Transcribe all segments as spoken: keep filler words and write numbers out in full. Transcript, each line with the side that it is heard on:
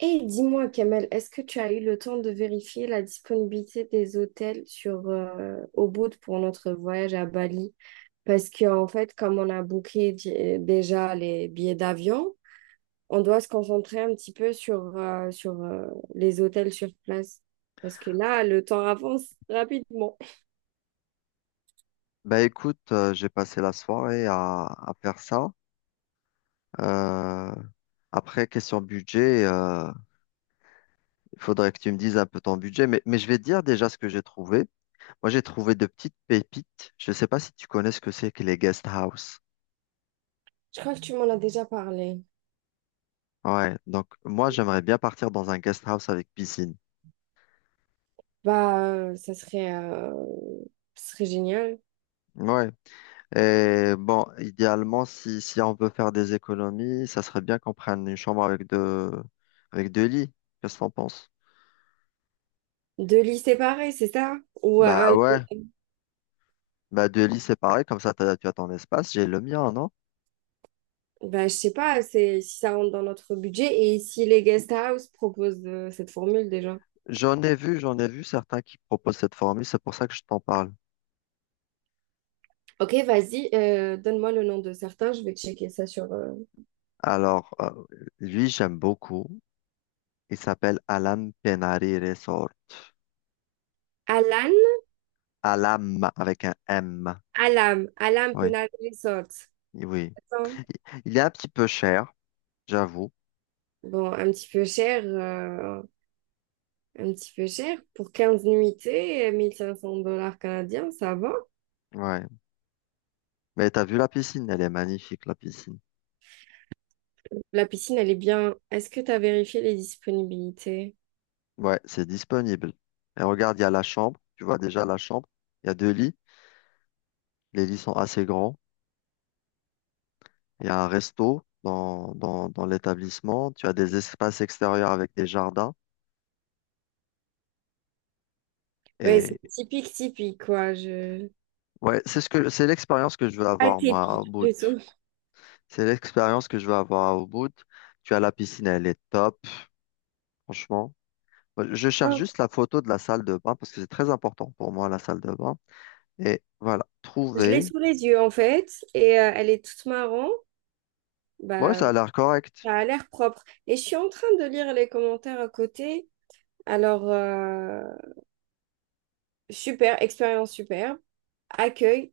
right: Et dis-moi, Kamel, est-ce que tu as eu le temps de vérifier la disponibilité des hôtels sur euh, Ubud pour notre voyage à Bali? Parce que en fait, comme on a booké di- déjà les billets d'avion, on doit se concentrer un petit peu sur, euh, sur euh, les hôtels sur place. Parce que là, le temps avance rapidement.
left: Bah écoute, euh, j'ai passé la soirée à, à faire ça. Euh, Après, question budget, euh, il faudrait que tu me dises un peu ton budget, mais, mais je vais te dire déjà ce que j'ai trouvé. Moi, j'ai trouvé de petites pépites. Je ne sais pas si tu connais ce que c'est que les guest house.
right: Je crois que tu m'en as déjà parlé.
left: Ouais, donc moi, j'aimerais bien partir dans un guest house avec piscine.
right: Bah, euh, ça serait, euh, ça serait génial.
left: Ouais. Et bon, idéalement, si, si on veut faire des économies, ça serait bien qu'on prenne une chambre avec deux, avec deux lits. Qu'est-ce que t'en penses?
right: Deux lits séparés, c'est ça? Ou euh,
left: Bah
right: un
left: ouais. Bah, de lit, c'est pareil, comme ça, t'as- tu as ton espace, j'ai le mien, non?
right: ben, je sais pas, c'est si ça rentre dans notre budget et si les guest house proposent euh, cette formule déjà.
left: J'en ai vu, j'en ai vu certains qui proposent cette formule, c'est pour ça que je t'en parle.
right: Ok, vas-y, euh, donne-moi le nom de certains, je vais checker ça sur euh,
left: Alors, euh, lui, j'aime beaucoup. Il s'appelle Alam Penari Resort.
right: Alan,
left: Alam, avec un M.
right: Alam, Alam
left: Oui,
right: Penal Resort.
left: oui.
right: Attends.
left: Il est un petit peu cher, j'avoue.
right: Bon, un petit peu cher, euh, un petit peu cher pour quinze nuitées, mille cinq cents dollars canadiens, ça va.
left: Ouais. Mais t'as vu la piscine, elle est magnifique, la piscine.
right: La piscine, elle est bien. Est-ce que tu as vérifié les disponibilités?
left: Ouais, c'est disponible. Et regarde, il y a la chambre. Tu vois déjà la chambre. Il y a deux lits. Les lits sont assez grands. Il y a un resto dans, dans, dans l'établissement. Tu as des espaces extérieurs avec des jardins.
right: Ouais, c'est
left: Et
right: typique, typique, quoi. Je...
left: ouais, c'est ce que, c'est l'expérience que je veux avoir, moi, au
right: atypique,
left: bout.
right: plutôt.
left: C'est l'expérience que je veux avoir au bout. Tu as la piscine, elle est top, franchement. Je cherche
right: Ah,
left: juste la photo de la salle de bain parce que c'est très important pour moi, la salle de bain. Et voilà,
right: je l'ai
left: trouver.
right: sous les yeux, en fait, et euh, elle est toute marron.
left: Ouais,
right: Bah,
left: ça a l'air correct.
right: ça a l'air propre. Et je suis en train de lire les commentaires à côté. Alors, euh, super, expérience superbe. Accueille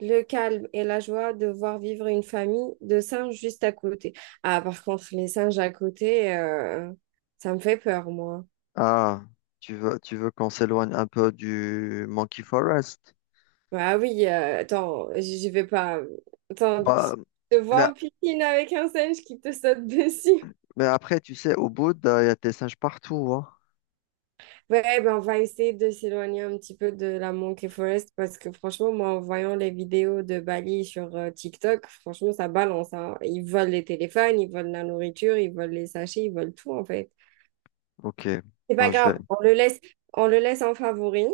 right: le calme et la joie de voir vivre une famille de singes juste à côté. Ah, par contre, les singes à côté, euh, ça me fait peur, moi.
left: Ah, tu veux, tu veux qu'on s'éloigne un peu du Monkey Forest?
right: Ah oui, euh, attends, je je vais pas. Attends, tu
left: Bah,
right: te vois en piscine avec un singe qui te saute dessus.
left: mais après, tu sais, au bout, il y a des singes partout, hein.
right: Ouais, ben on va essayer de s'éloigner un petit peu de la Monkey Forest parce que franchement, moi, en voyant les vidéos de Bali sur euh, TikTok, franchement, ça balance, hein. Ils volent les téléphones, ils volent la nourriture, ils volent les sachets, ils volent tout, en fait.
left: Ok,
right: C'est pas
left: bon, je vais.
right: grave, on le laisse, on le laisse en favori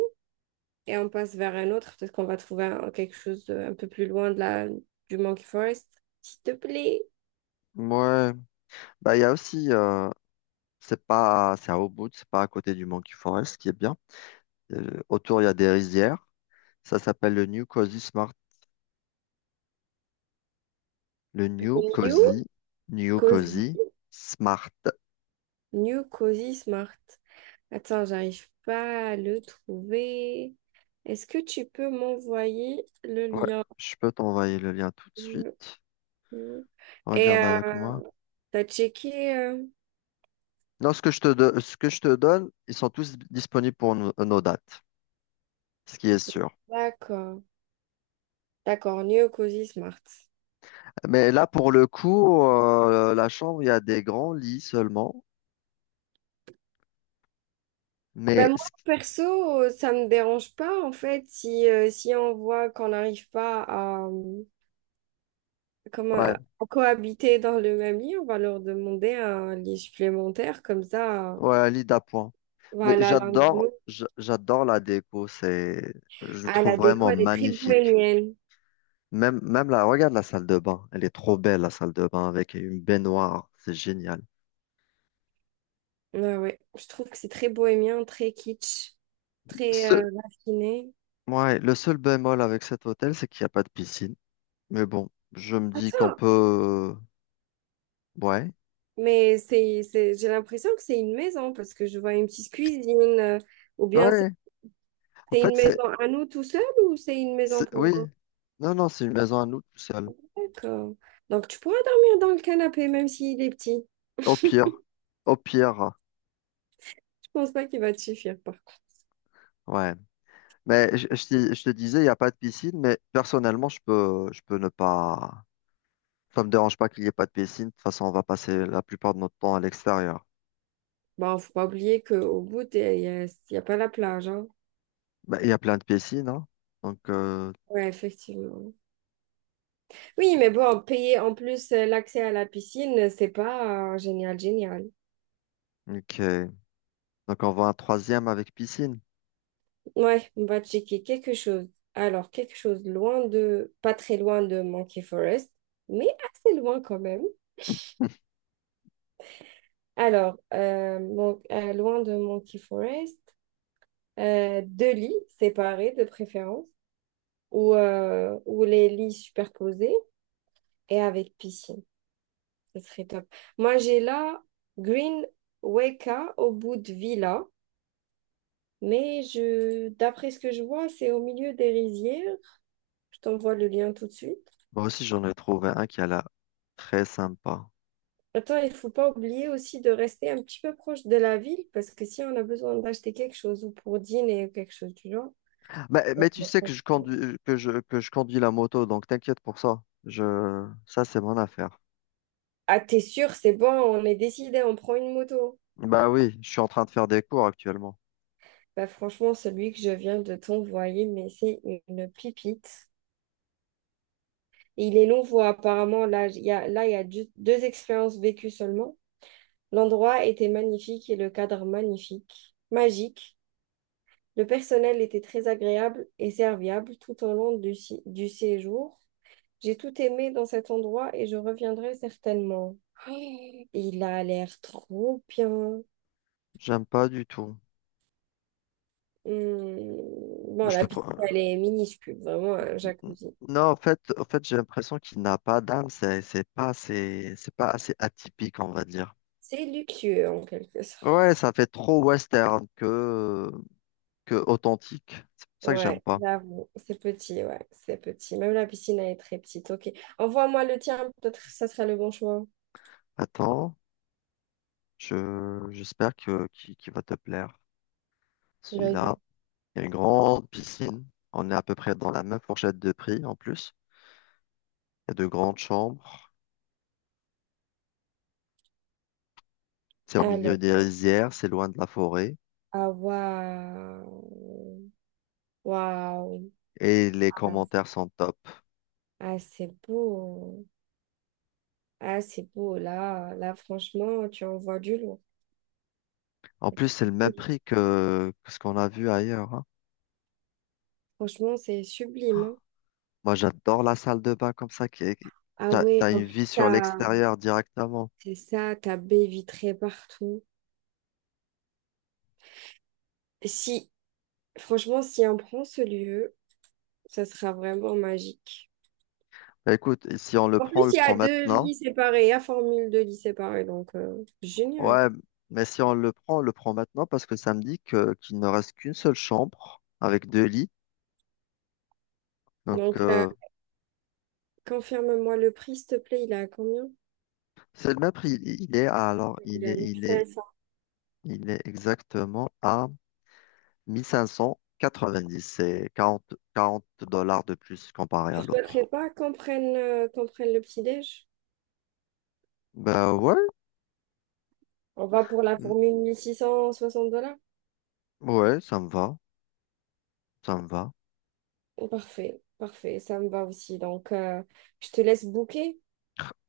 right: et on passe vers un autre. Peut-être qu'on va trouver un- quelque chose de- un peu plus loin de la, du Monkey Forest. S'il te plaît.
left: Ouais, bah, il y a aussi, euh, c'est pas, c'est à Ubud, c'est pas à côté du Monkey Forest, ce qui est bien. Euh, autour, il y a des rizières. Ça s'appelle le New Cozy Smart. Le New
right: New
left: Cozy, New
right: Cozy.
left: Cozy Smart.
right: New Cozy Smart. Attends, j'arrive pas à le trouver. Est-ce que tu peux m'envoyer le
left: Ouais,
right: lien?
left: je peux t'envoyer le lien tout de suite.
right: New- Et
left: Regarde avec
right: euh,
left: moi.
right: t'as checké? euh,
left: Non, ce que je te, do- ce que je te donne, ils sont tous disponibles pour nos nos dates, ce qui est sûr.
right: D'accord. D'accord, New Cozy Smart.
left: Mais là, pour le coup, euh, la chambre, il y a des grands lits seulement.
right: Ben
left: Mais
right: moi,
left: ce-
right: perso, euh, ça me dérange pas, en fait, si, euh, si on voit qu'on n'arrive pas à, euh, comment,
left: ouais,
right: à cohabiter dans le même lit, on va leur demander un lit supplémentaire, comme ça, euh,
left: ouais, un lit d'appoint. Mais
right: voilà, l'un de
left: j'adore,
right: nous.
left: j- j'adore la déco. C'est, je le
right: Ah,
left: trouve
right: la déco,
left: vraiment
right: elle est très
left: magnifique.
right: bohémienne.
left: Même, même là, regarde la salle de bain. Elle est trop belle, la salle de bain, avec une baignoire. C'est génial.
right: Ouais, ouais. Je trouve que c'est très bohémien, très kitsch, très
left: Ce,
right: euh, raffiné.
left: ouais, le seul bémol avec cet hôtel, c'est qu'il n'y a pas de piscine. Mais bon, je me dis qu'on
right: Attends,
left: peut, ouais,
right: mais c'est, c'est, j'ai l'impression que c'est une maison, parce que je vois une petite cuisine, euh, ou bien c'est
left: ouais. En
right: c'est une
left: fait, c'est,
right: maison à nous tout seuls, ou c'est une maison
left: c'est- oui.
right: pour...
left: Non, non, c'est une maison à nous tout seul.
right: d'accord. Donc, tu pourras dormir dans le canapé, même s'il est petit.
left: Au pire, au pire,
right: Je pense pas qu'il va te suffire, par contre.
left: ouais. Mais je, je te je te disais, il n'y a pas de piscine, mais personnellement, je peux, je peux ne pas. Ça me dérange pas qu'il n'y ait pas de piscine. De toute façon, on va passer la plupart de notre temps à l'extérieur.
right: Bon, faut pas oublier qu'au bout, il n'y a, y a pas la plage, hein.
left: Bah, il y a plein de piscines, hein. Donc, euh,
right: Ouais, effectivement. Oui, mais bon, payer en plus euh, l'accès à la piscine, c'est pas euh, génial, génial.
left: ok. Donc, on voit un troisième avec piscine.
right: Ouais, on va checker quelque chose. Alors, quelque chose loin de, pas très loin de Monkey Forest, mais assez loin quand même. Alors, euh, mon- euh, loin de Monkey Forest, euh, deux lits séparés de préférence. ou, euh, ou les lits superposés et avec piscine. Ce serait top. Moi, j'ai là Green Weka au bout de Villa, mais je, d'après ce que je vois, c'est au milieu des rizières. Je t'envoie le lien tout de suite.
left: Moi aussi, j'en ai trouvé un qui a l'air très sympa.
right: Attends, il faut pas oublier aussi de rester un petit peu proche de la ville parce que si on a besoin d'acheter quelque chose ou pour dîner ou quelque chose du genre.
left: Mais,
right: on-
left: mais tu
right: on-
left: sais que je
right: on-
left: conduis, que je, que je conduis la moto, donc t'inquiète pour ça. Je, ça, c'est mon affaire.
right: Ah, t'es sûr, c'est bon, on est décidé, on prend une moto.
left: Bah oui, je suis en train de faire des cours actuellement.
right: Bah franchement, celui que je viens de t'envoyer, mais c'est une pipite. Et il est nouveau apparemment. Là, il y a, là, il y a ju- deux expériences vécues seulement. L'endroit était magnifique et le cadre magnifique, magique. Le personnel était très agréable et serviable tout au long du, si- du séjour. J'ai tout aimé dans cet endroit et je reviendrai certainement. Oh, il a l'air trop bien.
left: J'aime pas du tout.
right: Hmm. Bon,
left: Je
right: la
left: te...
right: piscine,
left: pro-
right: elle est minuscule, vraiment un jacuzzi.
left: Non, en fait, en fait, j'ai l'impression qu'il n'a pas d'âme. C'est c'est pas assez, c'est pas assez atypique, on va dire.
right: C'est luxueux en quelque sorte.
left: Ouais, ça fait trop western que, que authentique. C'est pour ça que j'aime
right: Ouais,
left: pas.
right: j'avoue, c'est petit, ouais, c'est petit. Même la piscine, elle est très petite. Ok, envoie-moi le tien, peut-être que ça serait le bon choix.
left: Attends, je, j'espère que, qu'il, qu'il va te plaire.
right: Vas-y.
left: Celui-là, il y a une grande piscine. On est à peu près dans la même fourchette de prix en plus. Il y a de grandes chambres. C'est au milieu
right: Alors,
left: des rizières, c'est loin de la forêt.
right: ah, waouh, waouh,
left: Et les commentaires sont top.
right: ah, c'est beau, ah, c'est beau. Là, là, franchement, tu envoies du lourd.
left: En plus,
right: C'est
left: c'est le même
right: beau.
left: prix que, que ce qu'on a vu ailleurs.
right: Franchement, c'est sublime, hein.
left: Moi, j'adore la salle de bain comme ça, qui qui-
right: Ah,
left: t'as,
right: ouais,
left: t'as
right: en
left: une
right: plus,
left: vie sur
right: t'as,
left: l'extérieur directement.
right: c'est ça, t'as baie vitrée partout. Si, franchement, si on prend ce lieu, ça sera vraiment magique.
left: Bah, écoute, si on le
right: En
left: prend, on
right: plus,
left: le
right: il y a
left: prend
right: deux
left: maintenant.
right: lits séparés, il y a formule deux lits séparés, donc euh, génial.
left: Ouais, mais si on le prend, on le prend maintenant parce que ça me dit que, qu'il ne reste qu'une seule chambre avec deux lits. Donc,
right: Donc, euh,
left: euh,
right: confirme-moi le prix, s'il te plaît, il est à combien?
left: c'est le même prix. Il il est à- alors,
right: Il
left: il
right: est à
left: est, il est,
right: mille cinq cents.
left: il est exactement à mille cinq cent quatre-vingt-dix. C'est quarante quarante dollars de plus comparé
right: Tu
left: à l'autre.
right: souhaiterais pas qu'on prenne, euh, qu'on prenne le petit-déj?
left: Bah ouais,
right: On va pour la
left: mm,
right: formule mille six cent soixante dollars?
left: ouais, ça me va, ça me va.
right: Parfait, parfait, ça me va aussi. Donc, euh, je te laisse booker.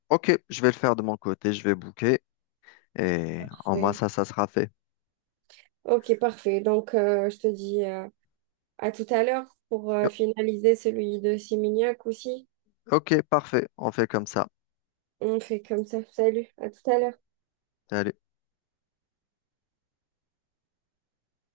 left: Ok, je vais le faire de mon côté, je vais booker et en moi
right: Parfait.
left: ça, ça sera fait.
right: Ok, parfait. Donc, euh, je te dis euh, à tout à l'heure pour euh, finaliser celui de Simignac aussi.
left: Ok, parfait, on fait comme ça.
right: On fait comme ça. Salut, à tout à l'heure.
left: Salut.